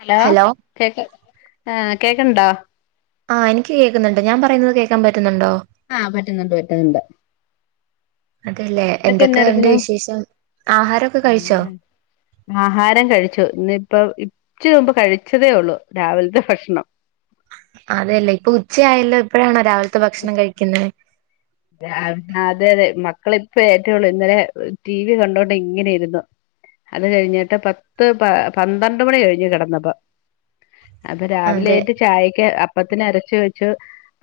Hello കേക്ക് ആഹ് കേക്കൺണ്ടോ ആഹ് എനിക്ക് കേൾക്കുന്നുണ്ട് ഞാൻ പറയുന്നത് കേക്കാൻ പറ്റുന്നുണ്ടോ ആഹ് പറ്റുന്നുണ്ട് പറ്റുന്നുണ്ട് അതെല്ലേ എന്തൊക്കെ ഒണ്ട് വിശേഷം ആഹാരൊക്കെ കഴിച്ചോ പിന്നെ ആഹാരം കഴിച്ചു ഇന്നിപ്പം ഇപ് ഇച്ചിരി മുമ്പ് കഴിച്ചതേ ഒള്ളു രാവിലത്തെ ഭക്ഷ്ണം അതേയല്ലേ ഇപ്പൊ ഉച്ചയായല്ലോ ഇപ്പഴാണോ രാവിലത്തെ ഭക്ഷണം കഴിക്കുന്നേ ആഹ് അതെ അതെ മക്കള്പ്പ ഏറ്റേള്ളു ഇന്നലെ എഹ് ടി വി കണ്ടൊണ്ട്ങ്ങനിരുന്നു അത് കഴിഞ്ഞിട്ട് പത്ത് പ പന്ത്രണ്ട് മണി കഴിഞ്ഞു കെടന്നപ്പോ അപ്പ അതെ രാവിലേറ്റ് ചായക്ക് അപ്പത്തിന് അരച്ചു വെച്ചു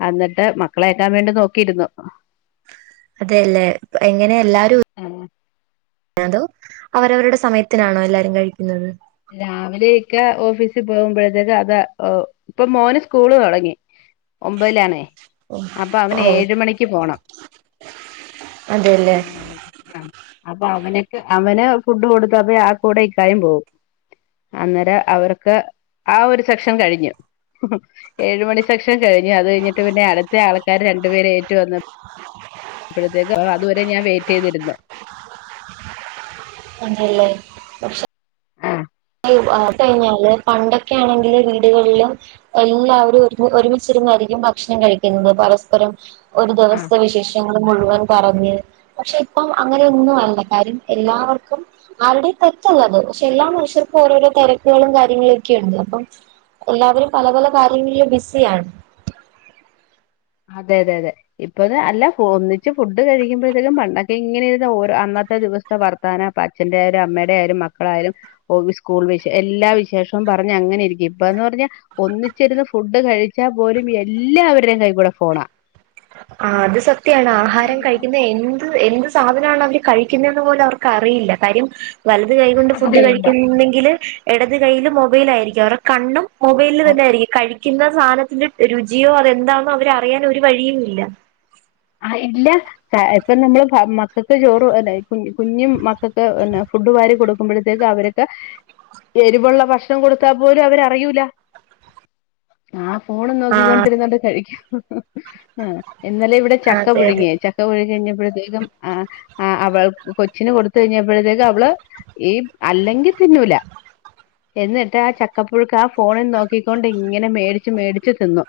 അന്നിട്ട് മക്കളേറ്റാൻ വേണ്ടി നോക്കിയിരുന്നു അതേല്ലേ എങ്ങനെ എല്ലാരും [unintelligible] അതോ അവരവരുടെ സ സമയത്തിനാണോ എല്ലാരും കഴിക്കുന്നത് രാവിലെക്കേ ഓഫീസിൽ പോകുമ്പോഴത്തേക്കതാ ഓഹ് ഇപ്പം മോന് സ്കൂള് തൊടങ്ങി ഒമ്പതിലാണേ ഓ അപ്പം അവന് ഏഴ് മണിക്ക് പോണം അതേല്ലെ അഹ് അപ്പൊ അവന്ക്ക് അവന് ഫുഡ് കൊടുത്തപ്പ ആ കൂടെ ഇക്കായും പോവും അന്നേരം അവർക്കാ ആഹ് ഒരു സെക്ഷൻ കഴിഞ്ഞു ഏഴു മണി സെക്ഷൻ കഴിഞ്ഞു അത് കഴിഞ്ഞിട്ട് പിന്നെ അടുത്ത ആൾക്കാര് രണ്ടു പേരു ഏറ്റു വന്നപ്പോ അപ്പോഴത്തേക്കും ആഹ് അതുവരെ ഞാൻ വെയിറ്റ് ചെയ്തിരുന്നു അതേല്ലേ കൊറച്ച് ആഹ് ആയും ആഹ് കഴിഞ്ഞാല് പണ്ടൊക്കെ ആണെങ്കില് വീടുകളിലും എല്ലാവരും ഒര് ഒരുമിച്ചിരുന്നാരിക്കും ഭക്ഷണം കഴിക്കുന്നത് പരസ്പരം ഒരു ആ ദിവസ്ത്തെ വിശേഷം ങ്ങള് മുഴുവൻ പറഞ്ഞ് പക്ഷെ ഇപ്പം അങ്ങനെയൊന്നും അല്ല കാര്യം എല്ലാവർക്കും ആര്ടേം തെറ്റല്ലത് പക്ഷെ എല്ലാ മനുഷ്യർ ക്കും ഓരോരോ തെരക്കുകളും കാര്യങ്ങളക്കെയൊണ്ട് അപ്പം എല്ലാവരും പല പല കാര്യങ്ങളില് ബിസിയാണ് അതെ അതെ അതെ ഇപ്പത് അല്ല ഒന്നിച്ച് ഫുഡ് കഴിക്കുമ്പോഴങ്കിലും പണ്ടൊക്കെ ഇങ്ങനെയിരുന്ന് ഓരോ അന്നത്തെ ദിവസ സത്തെ വർത്താനപ്പ അഛന്റെയായാലും അമ്മേടെയായാലും മക്കളായാലും ഓവീ സ്കൂൾ വിശ് എല്ലാ വിശേഷവും പറഞ്ഞങ്ങനെ ഇരിക്കും ഇപ്പന്ന് പറഞ്ഞാ ഒന്നിച്ചിരുന്ന് ഫുഡ് കഴിച്ചാ പോലും എല്ലാവരുടേം കൈകൂടെ ഫോണാ ആഹ് അത് സത്യാണ് എങ്ങനെ ആഹാരം ഇരുന്ന് കഴിക്കുന്ന എന്ത് എന്ത്സ് സാധനാണ് അവര് കഴിക്കുന്നേന്ന് പോലും അവർക്കറിയില്ല കാര്യം വലത് കൈകൊണ്ട് ഫുഡ് അറിയില്ല കഴിക്കുന്നെങ്കില് എടത് കൈയ്യില് മൊബൈലാരിക്കും അവര്ടെ കണ്ണും മൊബൈലിൽ ഓ, തന്നെ അയിരിക്കും കഴിക്കുന്ന സാനത്തിന്റെ രുചിയോ അതെന്താണെന്നോ അവര് അറിയാൻ ഒരു വഴിയും ഇല്ല ആഹ് ഇല്ല ആഹ് ഇപ്പം നമ്മള് പാ മക്കക്ക് ചോറ്ന്നെ കുഞ്ഞ് കുഞ്ഞും മക്കക്ക് എന്നാ ഫുഡ് വാരി കൊടുക്കുമ്പോഴത്തേക്ക് അവര് എരിവൊള്ള ഭക്ഷണം കൊടുത്താ പോലും അവരറിയൂല ആ ഫോണും ആഹ് നോക്കിക്കൊണ്ടിരുന്നിട്ട് കഴിക്കും ആ ഇന്നലെ ഇവിടെ ചക്ക അതെ അതെ പുഴുങ്ങിയെ ച ചക്ക പുഴുങ്ങി കഴിഞ്ഞപ്പഴ്ത്തേക്കും ആ അവൾ കൊച്ചിന് കൊടുത് കഴിഞ്ഞപ്പഴ്ത്തേക്കും അവള് ഈ അല്ലെങ്കിൽ തിന്നൂല എന്നിട്ട് ആ ചക്കപ്പുഴുക്കാ ഫോണിൽ നോക്കിക്കൊണ്ട് ഇങ്ങനെ മേടിച്ച് മേടിച്ച് തിന്നും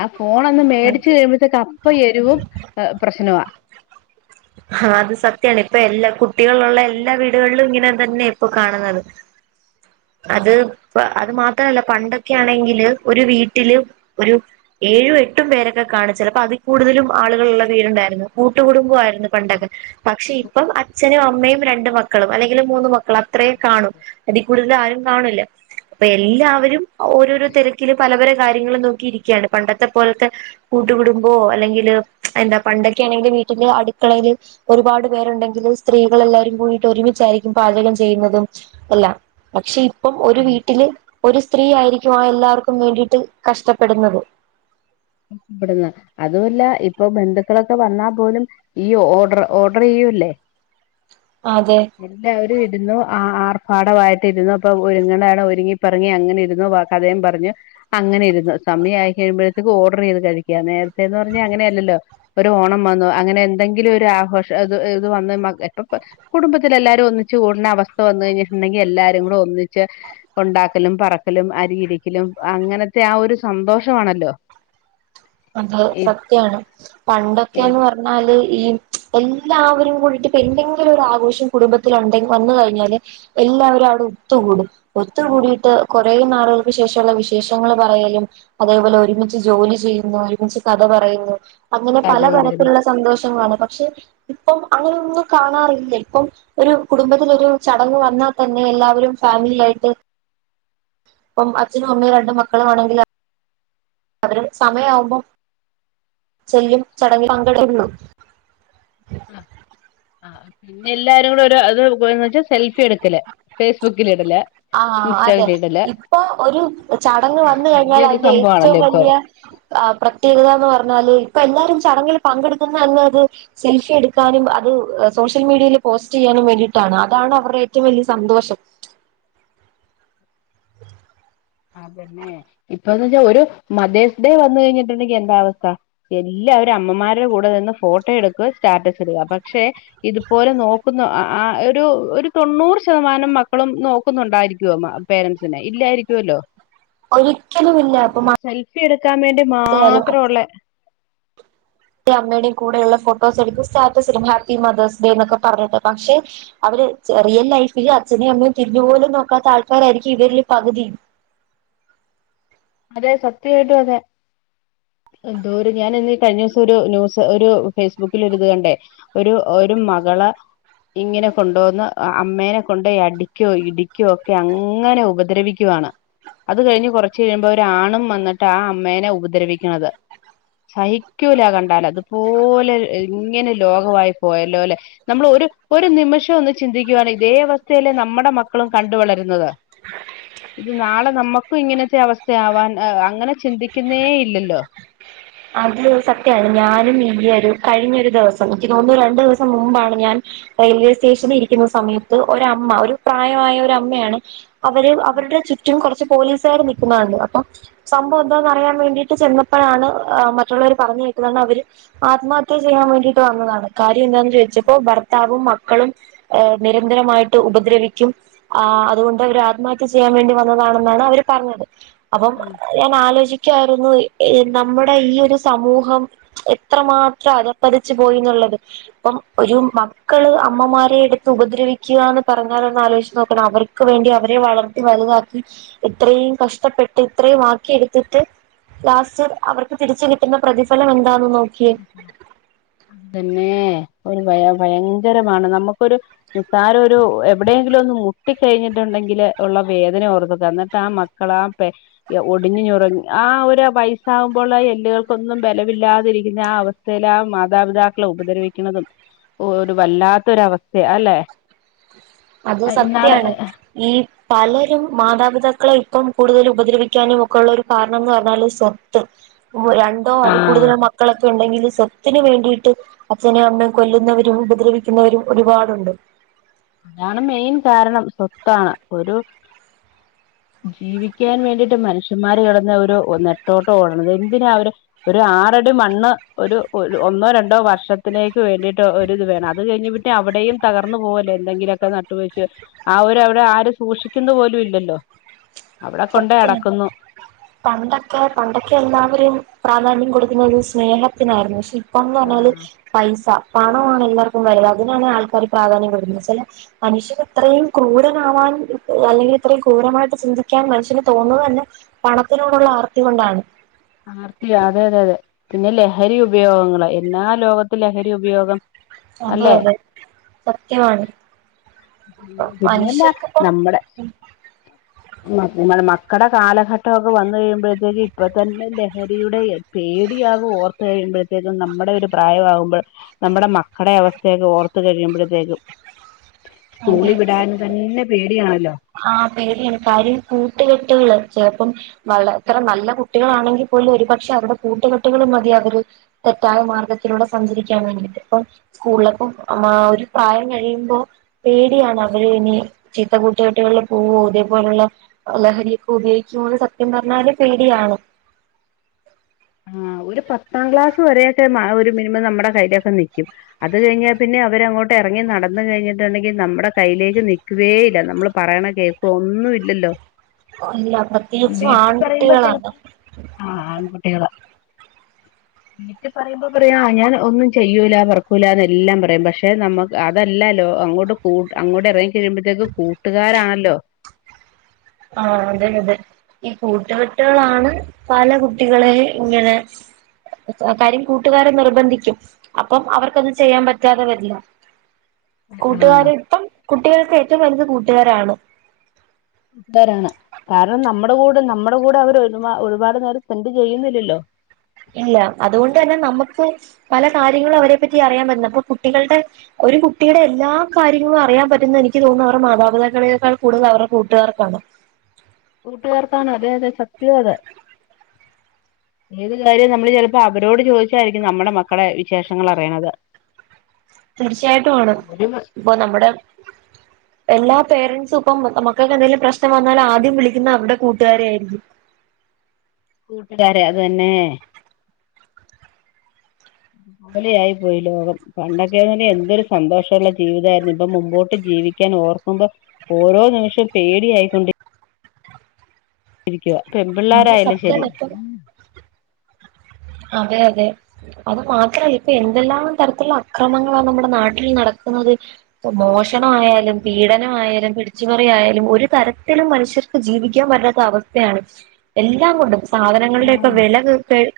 ആ ഫോൺ ഒന്ന് മേടിച്ച് അതെ. കഴിയുംമ്പഴ്ത്തേക്ക് അപ്പം എരിവും പ്രശ്നവാ ആ അത് സത്യാണ് ഇപ്പെല്ലാ കുട്ടികളുള്ള എല്ലാ വീടുകളിലും ഇങ്ങനെ തന്നെ ഇപ്പോ കാണുന്നത് അത് അത് മാത്രല്ല പണ്ട് ക്കാണെങ്കില് ഒരു വീട്ടില് ഒരു ഏഴും എട്ടും പേരൊക്കെ കാണും ചെലപ്പൊ അതിൽ കൂടുതലും ആളുകളുള്ള വീടുണ്ടായിരുന്നു കൂട്ടുകടുംബമായിരുന്നു. പണ്ടൊക്കെ പക്ഷെ ഇപ്പം അച്ഛനും അമ്മയും രണ്ട് മക്കളും അല്ലെങ്കിൽ മൂന്ന് മക്കളും അത്രേ കാണൂ അതി കൂടുതൽ ആരും കാണൂല്ല ഇപ്പെല്ലാവരും ഓരോരോ തെരക്കില് പല പല കാര്യങ്ങളും നോക്കിയിരിക്കാണ് പണ്ടത്തെ പോൽത്തെ കൂട്ടു കുടുംബോ അല്ലെങ്കില് എന്താ പണ്ടൊക്കൊണെങ്കിൽ വീട്ടല് അടു ക്കളയില് ഒരുപാട് പേരുണ്ടെങ്കിലും സ്ത്രീകൾ എല്ലാരും കൂടീട്ട് ഒരുമിച്ചായിരിക്കും പാചകം ചെയ്യുന്നതും അല്ല പക്ഷെ ഇപ്പം ഒരു ഉം വീട്ടില് ഒരു സ്ത്രീ ആയിരിക്കും ആ എല്ലാർക്കും വേണ്ടിട്ട് കഷ്ടപ്പെടുന്നത് ഇവ്ടുന്ന് അതുവല്ല ഇപ്പൊ ബന്ധുക്കളൊക്കെ വന്നാ പോലും ഈ ഓഡ്ര് ഓഡ്ര് ചെയ്യല്ലേ അതെ എല്ലാവരും ഇരുന്നു ആ ആർഭാടമായിട്ട് ഇരുന്നു അപ്പൊ ഒരുങ്ങണാ ഒരുങ്ങിപ്പറങ്ങി അങ്ങനെ ഇരുന്നു വ കഥയും പറഞ്ഞ് അങ്ങനെ ഇരുന്നു സമയായി കഴുമ്പഴ്ത്തേക്ക് ഓ ഓഡ്രെയ്ത് കഴിക്കാ നേര്ത്തേന്ന് പറഞ്ഞ അങ്ങനെയല്ലല്ലോ ഒരു ഓണം വന്നു അങ്ങനെ എന്തെങ്കിലൊരാഘോഷം അത് ഇത് വന്ന് മക്കറ്റോ എപ്പ കുടുംബത്തിലെല്ലാരും ഒന്നിച്ച് കൂടുന്ന അവസ്ഥ വന്നു കഴിഞ്ഞിട്ടുണ്ടെങ്കി എല്ലാരും കൂടെ ഒന്നിച്ച് ഒണ്ടാക്കലും പറക്കലും അരിയിരിക്കലും അങ്ങനത്തെ ആ ഒരു സന്തോഷമാണല്ലോ അത് ഈ സത്യാണ് ഈ പണ്ടൊക്കേന്ന് പറഞ്ഞാല് ഈ എല്ലാവരും കൂടിട്ട് ഇപ്പെന്തെങ്കിലും ഒരാഘോഷം കുടുംബത്തിലൊണ്ടെങ്കി വന്നു കഴിഞ്ഞാല് എല്ലാവരും അവിടെ ഒത്തുകൂടും ഒത്തുകൂടിയിട്ട് കുറെ നാളുകൾക്ക് ശേഷമൊള്ള വിശേഷങ്ങൾ പറയലും അതേപോലെ ഒരുമിച്ച് ജോലി ചെയ്യുന്നു ഒരുമിച്ച് കഥ പറയുന്നു അങ്ങനെ കഥ പറയുന്നത് പലതരത്തിലൊള്ള സന്തോഷങ്ങളാണ് പക്ഷെ ഇപ്പം അങ്ങനൊന്നും കാണാറില്ല ഇപ്പം ഒരു കുടുംബത്തിലൊരു ചടങ്ങ് വന്നാ തന്നെ എല്ലാവരും ഫാമിലിയായിട്ട് ഇപ്പം അച്ഛനും അമ്മയും രണ്ട് മക്കളും വേണെങ്കിൽ അവരും സമയം ആവുംമ്പൊ ചെല്ലും ചടങ്ങിൽ പങ്കെടുക്കുള്ളു ആ പിന്നെ എല്ലാരും കൂടെ ഒരു അത് ന്ന് വെച്ചാ സെൽഫി എടുക്കല് ഫേസ്ബുക്കിലിടല് ആഹ് അതെ ഇപ്പൊ ഒരു ചടങ്ങ് വന്ന് വലിയൊരു കഴിഞ്ഞാലതിന്റെ ഏറ്റവും സംഭവമാണല്ലോ ഇപ്പൊ വലിയ ആ പ്രത്യേകതാന്ന് പറഞ്ഞാല് ഇപ്പൊ എല്ലാരും ചടങ്ങിൽ പങ്കെടുക്കുന്നനൊരു സെൽഫി എടുക്കാനും അത് സോഷ്യൽ മീഡിയയിൽ പോസ്റ്റ് ചെയ്യാനും വേണ്ടീട്ടാണ് അതാണ് അവർടെ ഏറ്റവും വലൃ സന്തോഷം അതന്നെ ഇപ്പന്ന് വെച്ചാ ഒരു മതേഴ്സ് ഡേ വന്ന് കഴിഞ്ഞിട്ടുണ്ടെങ്കി എന്താ അവസ്ഥ എല്ലവരും അമ്മമാരുടെ കൂടെ നിന്ന് ഫോട്ടോ എടുക്കുക സ്റ്റാറ്റസ് ഇടുക പക്ഷെ ഇതുപോലെ നോക്കുന്ന ആഹ് ഒരു ഒരു തൊണ്ണൂറ് ശതമാനം മക്കളും നോക്കുന്നുണ്ടായിരിക്കോ മ പാരന്റ്സിനെ ഇല്ലായിരിക്കുവല്ലോ ഒരിക്കലുമില്ല ഇപ്പൊ ആഹ് സെൽഫി എടുക്കാൻ വേണ്ടി മഴയായാലും മാത്ര ഉള്ളെ എ അമ്മയുടെയും കൂടെയുള്ള ഫോട്ടോസ് എടുക്കും സ്റ്റാറ്റസും ഹാപ്പി മതേഴ്സ് ഡേ എന്നൊക്കെ പറഞ്ഞിട്ട് പക്ഷെ അവര് റിയൽ ലൈഫില് അച്ഛനേും അമ്മയും തിരിഞ്ഞു പോലും നോക്കാത്ത ആൾക്കാരായിരിക്കും ഇവരില് പകുതി അതെ സത്യ ആയിട്ടും അതെ എന്തൂര് ഞാൻ ഇന്ന് കഴിഞ്ഞ ദിവസം ഒരു ന്യൂസ് ഒരു ഫേസ്ബുക്കിൽ ഒരു ഇത് കണ്ടേ ഒരു ഒരു മകളെ ഇങ്ങനെ കൊണ്ടോന്ന്അമ്മേനെ കൊണ്ടോയി അടിക്കോ ഇടിക്കോ ഒക്കെ അങ്ങനെ ഉപദ്രവിക് ക്കുവാണ് അത് കഴിഞ്ഞ് കുറച് കഴിഞ്ഞ് ഒരാണും വന്നിട്ട് ആഹ് അമ്മേനെ ഉപദ്രവിക്കുന്നത് സഹിക്കൂല കണ്ടാല് അതുപോലെ ഇങ്ങനെ ലോകവായി പോയല്ലോ ല്ലെ നമ്മൾ ഒരു ഒരു നിമിഷം ഒന്ന് ചിന്തിക്കുവാണ് ഇതേ അവസ്ഥയിലെ നമ്മുടെ മക്കളും കണ്ട വളരുന്നത് [unintelligible] ഇത് നാളെ നമ്മുക്കും ഇങ്ങനത്തെ അവസ്ഥയാവാൻ അങ്ങനെ ചിന്തിക്ക്ന്നേ ഇല്ലല്ലോ അത് സത്യമാണ് ഞാനും ഈയ ഒരു കഴിഞ്ഞൊ ഒരു ദിവസം എനിക്ക് തോന്നുന്നു രണ്ടു ദിവസം മുമ്പാണ് ഞാൻ റെയിൽവേ സ്റ്റേഷനി ഇരിക്കുന്ന സമയത്ത് ഒരമ്മ ഒരു പ്രായമായ ഒ അമ്മയാണ് അവര് അവരുടെ ചുറ്റും കുറച്ച് പോലീസുകാർ നിൽക്കുന്നത് കണ്ട് അപ്പൊ സംഭവം എന്താന്ന് അറിയാൻ വേണ്ടിട്ട് ചെന്നപ്പഴാണ് ആഹ് മറ്റുള്ളവര് പറഞ്ഞ് കേക്കുന്നാണ്ട് അവര് ആത്മഹത്യ ചെയ്യാൻ വേണ്ടിട്ട് വന്നതാണ് കാര്യം എന്താ ചോദിച്ചപ്പോ ഭർത്താവും മക്കളും ങ് നിരന്തരമായിട്ട് ഉപദ്രവിക്കും ആഹ് അതുകൊണ്ട് അവര് ആത്മഹത്യ ചെയ്യാൻ വേണ്ടി വന്നതാണെന്നാണ് അവര് പറഞ്ഞത് അപ്പം ആ ഞാൻ ആലോചിക്കായിരുന്നു ങ് ന്ന നമ്മുടെ ഈ ഒരു സമൂഹം എത്രമാത്രം അതർപ്പതിച്ചു പോയിന്നുള്ളത് പ്പം ഒരു മക്കള് അമ്മമാരെ എടുത്ത് ഉപദ്രവിക്കുകന്ന് പറഞ്ഞാലന്ന് ആലോചിച്ച് നോക്കണ അവർ വേണ്ടി അവരെ വളർത്തി വലുതാക്കി ഇത്രയും കഷ്ടപ്പെട്ട് ഇത്രയും ആക്കിയെടുത്തിട്ട് ലാസ്റ്റ് അവർക്ക് തിരിച്ചു കിട്ടുന്ന പ്രതിഫലം എന്താന്ന് നോക് അതന്നെ ഒരു ഭയ ഭയങ്കരമാണ് നമുക്കൊരു നിസ്സാരം ഒരു എവിടെയെങ്കിലും ഒന്ന് മുട്ടി കഴിഞ്ഞിട്ടുണ്ടെങ്കില് ഉള്ള വേദന ഓർത്തക്കാം എന്നിട്ട് ആഹ് മ കളാ പേ ഒടിഞ്ഞഞ്റങ്ങി ആഹ് ഒരു വയസ്സാകുമ്പോൾ ആ എല്ലുകൾക്കൊന്നും ബലമില്ലാതിരി പിന്നെ ആഹ് അവസ്ഥയില് ആഹ് മാതാപിതാക്കളെ ഉപദ്രവിക്ക്ണതും ഓ ഒരു വല്ലാത്തൊരവസ്ഥ അല്ലെ അത് ഇന്നാള് സത്യാണ് ഈ പലരും മാതാപിതാക്കളെ ഇപ്പം കൂടുതൽ ഉപദ്രവിക്കാനും ഒക്കെ ഉള്ളരു കാരണം എന്ന് പറഞ്ഞാല് സ്വത്ത് [unintelligible] രണ്ടോ ആ അതി കൂടുതലും മക്കളൊ ക്കെണ്ടെങ്കില് സ്വത്തിന് വേണ്ടിയിട്ട് അച്ഛനെ അമ്മും കൊല്ലുന്നവരും ഉപദ്രവിക്കുന്നവരും ഒരുപാടുണ്ട് അതാണ് മെയിൻ കാരണം സ്വത്താണ് ഒരു ജീവിക്കാൻ വേണ്ടിയിട്ട് മനുഷ്യന്മാര് കിടന്ന ഒരു നെട്ടോട്ടം ഓടത് എന്തിനാ അവര് ഒരു ആറടി മണ്ണ് ഒരു ഒന്നോ രണ്ടോ വർഷത്തിലേക്ക് വേണ്ടിട്ട് ഒരിത് വേണം അത് കഴിഞ്ഞി അവിടെയും തകർന്നു പോല്ലേ എന്തെങ്കിലുമൊക്കെ നട്ട് വച്ച് ആര്വിടെ ആര് സൂക്ഷിക്കുന്ന പോലും ഇല്ലല്ലോ അവിടെ കൊണ്ടോയി സത്യാണ് അടക്കുന്നു പണ്ടൊക്കെ പണ്ടൊക്കെ എല്ലാവരും പ്രാധാന്യം കൊടുക്കുന്നത് സ്നേഹത്തിനായിരുന്നു ക്ഷേ ഇ ഇപ്പന്ന് ആ പറഞ്ഞാല് പൈസ പണമാണ് എല്ലാവർക്കും വലുത് അതിനാണ് ആൾക്കാർ പ്രാധാന്യംപ്പെടുന്നത് ചില- മനുഷ്യർ ഇത്രയും ക്രൂരമാവാൻ അല്ലെങ്കിൽ ഇത്രയും ക്രൂരമായിട്ട് ചിന്തി- കാൻ മനുഷ്യന് തോന്നുന്നത് തന്നെ പണത്തിനോടുള്ള ആർത്തി കൊണ്ടാണ് ആർത്തി അതെ അതെതെ പിന്നെ ലഹരി ഉപയോഗങ്ങളെ എല്ലാ ലോകത്ത് ലഹരി ഉപയോഗം അതെ അല്ലെ അതെ സത്യമാണ് പി പിന്നെയല്ല മനുഷ്യർക്കിപ്പം നമ്മുടെ മക്കുടെ കാലഘട്ടമൊക്കെ വന്നു കഴിയുമ്പോഴത്തേക്ക് ഇപ്പ- തന്നെ ലഹരിയുടെ പേടിയാവ് ഓർത്ത് കഴിയുമ്പോഴത്തേക്കും നമ്മുടെ ഒരു പ്രായമാകുമ്പോൾ നമ്മുടെ മക്കുടെ അവസ്ഥയൊക്ക ഓർത്തു കഴിയുമ്പോഴത്തേക്കും [inaudible] സ്കൂളിൽ വിടാൻ സത്യം തന്നെ പേടിയാണ് ആഹ് പേടിയാണ് കാര്യം കൂട്ടുകെട്ടുകൾ ചെലപ്പം അതെത്ര നല്ല കുട്ടികളാണെങ്കിൽ പോലും ഒരുപക്ഷെ അവരുടെ കൂട്ടുകെട്ടുകളും മതി അവര്- തെറ്റായ മാർഗ്ഗത്തിലൂടെ സഞ്ചരിക്കാൻ വേണ്ടിയിട്ട് ഇപ്പം സ്കൂളിലൊപ്പം ആഹ് ഒരു പ്രായം കഴിയുമ്പൊ പേടിയാണ് അവര് ഇനി ചീത്ത കൂ കുട്ടികുള്ള പോവോ [unintelligible] ഇതേപോലുള്ള ലഹരിയൊക്ക ഉപയോഗിക്കുന്ന സത്യം പറഞ്ഞാല് പേടിയാണ് ആ ഒരു പത്താം ക്ലാസ് വരെ ഒക്കെ മ ഒരു മിനിമം നമ്മടെ കയ്യിലൊക്കെ നിക്കും അത് കഴിഞ്ഞാ പിന്നെ അവര് അങ്ങോട്ട് എറങ്ങി നടന്ന് കഴിഞ്ഞിട്ടുണ്ടെങ്കി നമ്മെടെ കയ്യിലേക്ക് നി കേക്ക് വേ ഇല്ല നമ്മള് പറീണ കേക്കൊ ഒന്നും ഇല്ലല്ലൊ ഓല്ല പ്രത്യേകിച്ചും ആൺകുട്ടികളാണ് ആഹ് ആൺകുട്ടികള് വീട്ടി പറയുമ്പ പറയാ ഞാൻ ഒന്നും ചെയ്യൂല പറക്കൂലാന്നെല്ലം പറയും പക്ഷെ നമ്മക്ക് അതെല്ല ലോ അങ്ങോട്ട് കൂ അങ്ങോട്ട് എറങ്ങി കയ്യുമ്പത്തേക്ക് കൂട്ടുകാരണല്ലൊ ആഹ് അതെ അതെ ഈ കൂട്ടുകെട്ടുകളാണ് പല കുട്ടികളേ ഇങ്ങനെ കാര്യം കൂട്ടുകാരെ നിർബന്ധിക്കും അപ്പം അവർക്കത് ചെയ്യാൻ പറ്റാതെ വരില്ലെ കൂട്ടുകാരി ഇപ്പം കുട്ടികൾക്ക് ഏറ്റവും വലുതെ കൂട്ടുകാരാണ് രാണ് കാരണം നമ്മുടെ കൂടെ നമ്മുടെ കൂടെ അവരെ ഒരു ഒരുപാട് നേരം സ്പെൻന്റ് ചെയ്യുന്നില്ലല്ലോ. ഇല്ല അത്കൊണ്ട് തന്നെ നമുക്ക് പല കാര്യങ്ങളും അവരെ പറ്റി അറിയാൻ പറ്റുന്ന ഇപ്പൊ കുട്ടികളുടെ ഒരു കുട്ടിയുടെ എല്ലാ കാര്യങ്ങളും അറിയാൻ പറ്റുന്ന എനിക്ക് തോന്നുന്ന അവരുടെ മാതാപിതാക്കളെക്കാൾ കൂടുതൽ അവരുടെ കൂട്ടുകാർക്കാന്ന കൂട്ടുകാർക്കാണൊ അതെ അതെ സത്യാത് ഏത് കാര്യം നമ്മള് ചെല്പ്പൊ അവരോട് ചോദിച്ചായിരിക്കും നമ്മടെ മക്കളെ വിശേഷങ്ങളെ അറിയണത് തീർച്ചയായിട്ടും ആണ് അവര് ഇപ്പൊ നമ്മടെ എല്ലാ പേരൻസും ഇപ്പം നമുക്കക്കെന്തേലും പ്രശ്നം വന്നാല് ആദ്യം വിളിക്കുന്ന അവരുടെ കൂട്ടുകാരെ ആയിരിക്കും കൂട്ടുകാരെ അത് തന്നെ പോലെ ആയി പോയി ലോകം. പണ്ടൊക്കെ എന്തൊരു സന്തോഷള്ള ജീവിതായിരുന്നു ഇപ്പൊ മുമ്പോട്ട് ജീവി ക്കേന് ഓർക്കുമ്പൊ ഓരോ നിമിഷം പേടിയായിക്കൊണ്ടി രിക്ക്യവ പെൺ അത് പിള്ളാരായാലും ശരി സത്യാണ് ഇപ്പം അതെ അതെ അത് മാത്രല്ല ഇപ്പൊ എന്തെല്ലാം തരത്തിലുള്ള അക്രമങ്ങളാണ് നമ്മുടെ നാട്ടിൽ നടക്കുന്നത് ഇപ്പൊ മോഷണമായാലും പീഡനമായാലും പിടിച്ച്പറി ആയാലും ഒരോ തരത്തിലും മനുഷ്യർ ജീവിക്കാൻ പറ്റാത്ത അവസ്ഥയാണ് എല്ലാം കൊണ്ടും സാധനങ്ങളുടെ ഒക്കെ ആഹ് വെല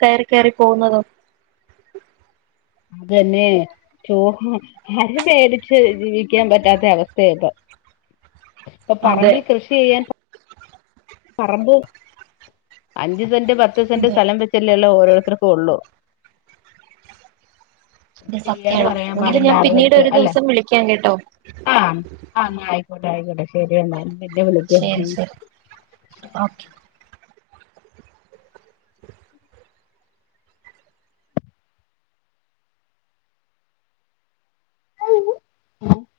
കയറി കയറി പോവുന്നതൊ അതെന്നേ ചോ അരി മേടിച്ച് ജീവിക്കാൻ പറ്റാത്ത അവസ്ഥയ ഇപ്പൊ ഇപ്പ അതെ പറമ്പിൽ കൃഷി ചെയ്യാൻ പറമ്പ് അഞ്ച് സെന്റ് പത്ത് സെന്റ് അതെ സ്ഥലം വെച്ചല്ലേ ഓരോര്ത്തർക്കുള്ളു അത് ചെയ്യാന് സത്യാണ്. പറയാൻ എങ്കില് പാടില്ല ഞാൻ പിന്നീട് ആളുകൾക്ക് ഒര് അല്ലെ ദിവസം വിളിക്കാം കെട്ടൊ ആഹ് ആഹ് ആയിക്കോട്ടെ ആയിക്കോട്ടെ ശരി എന്ന എന്നെ വിളിക്ക് ശരി ശരി ഓക്കെ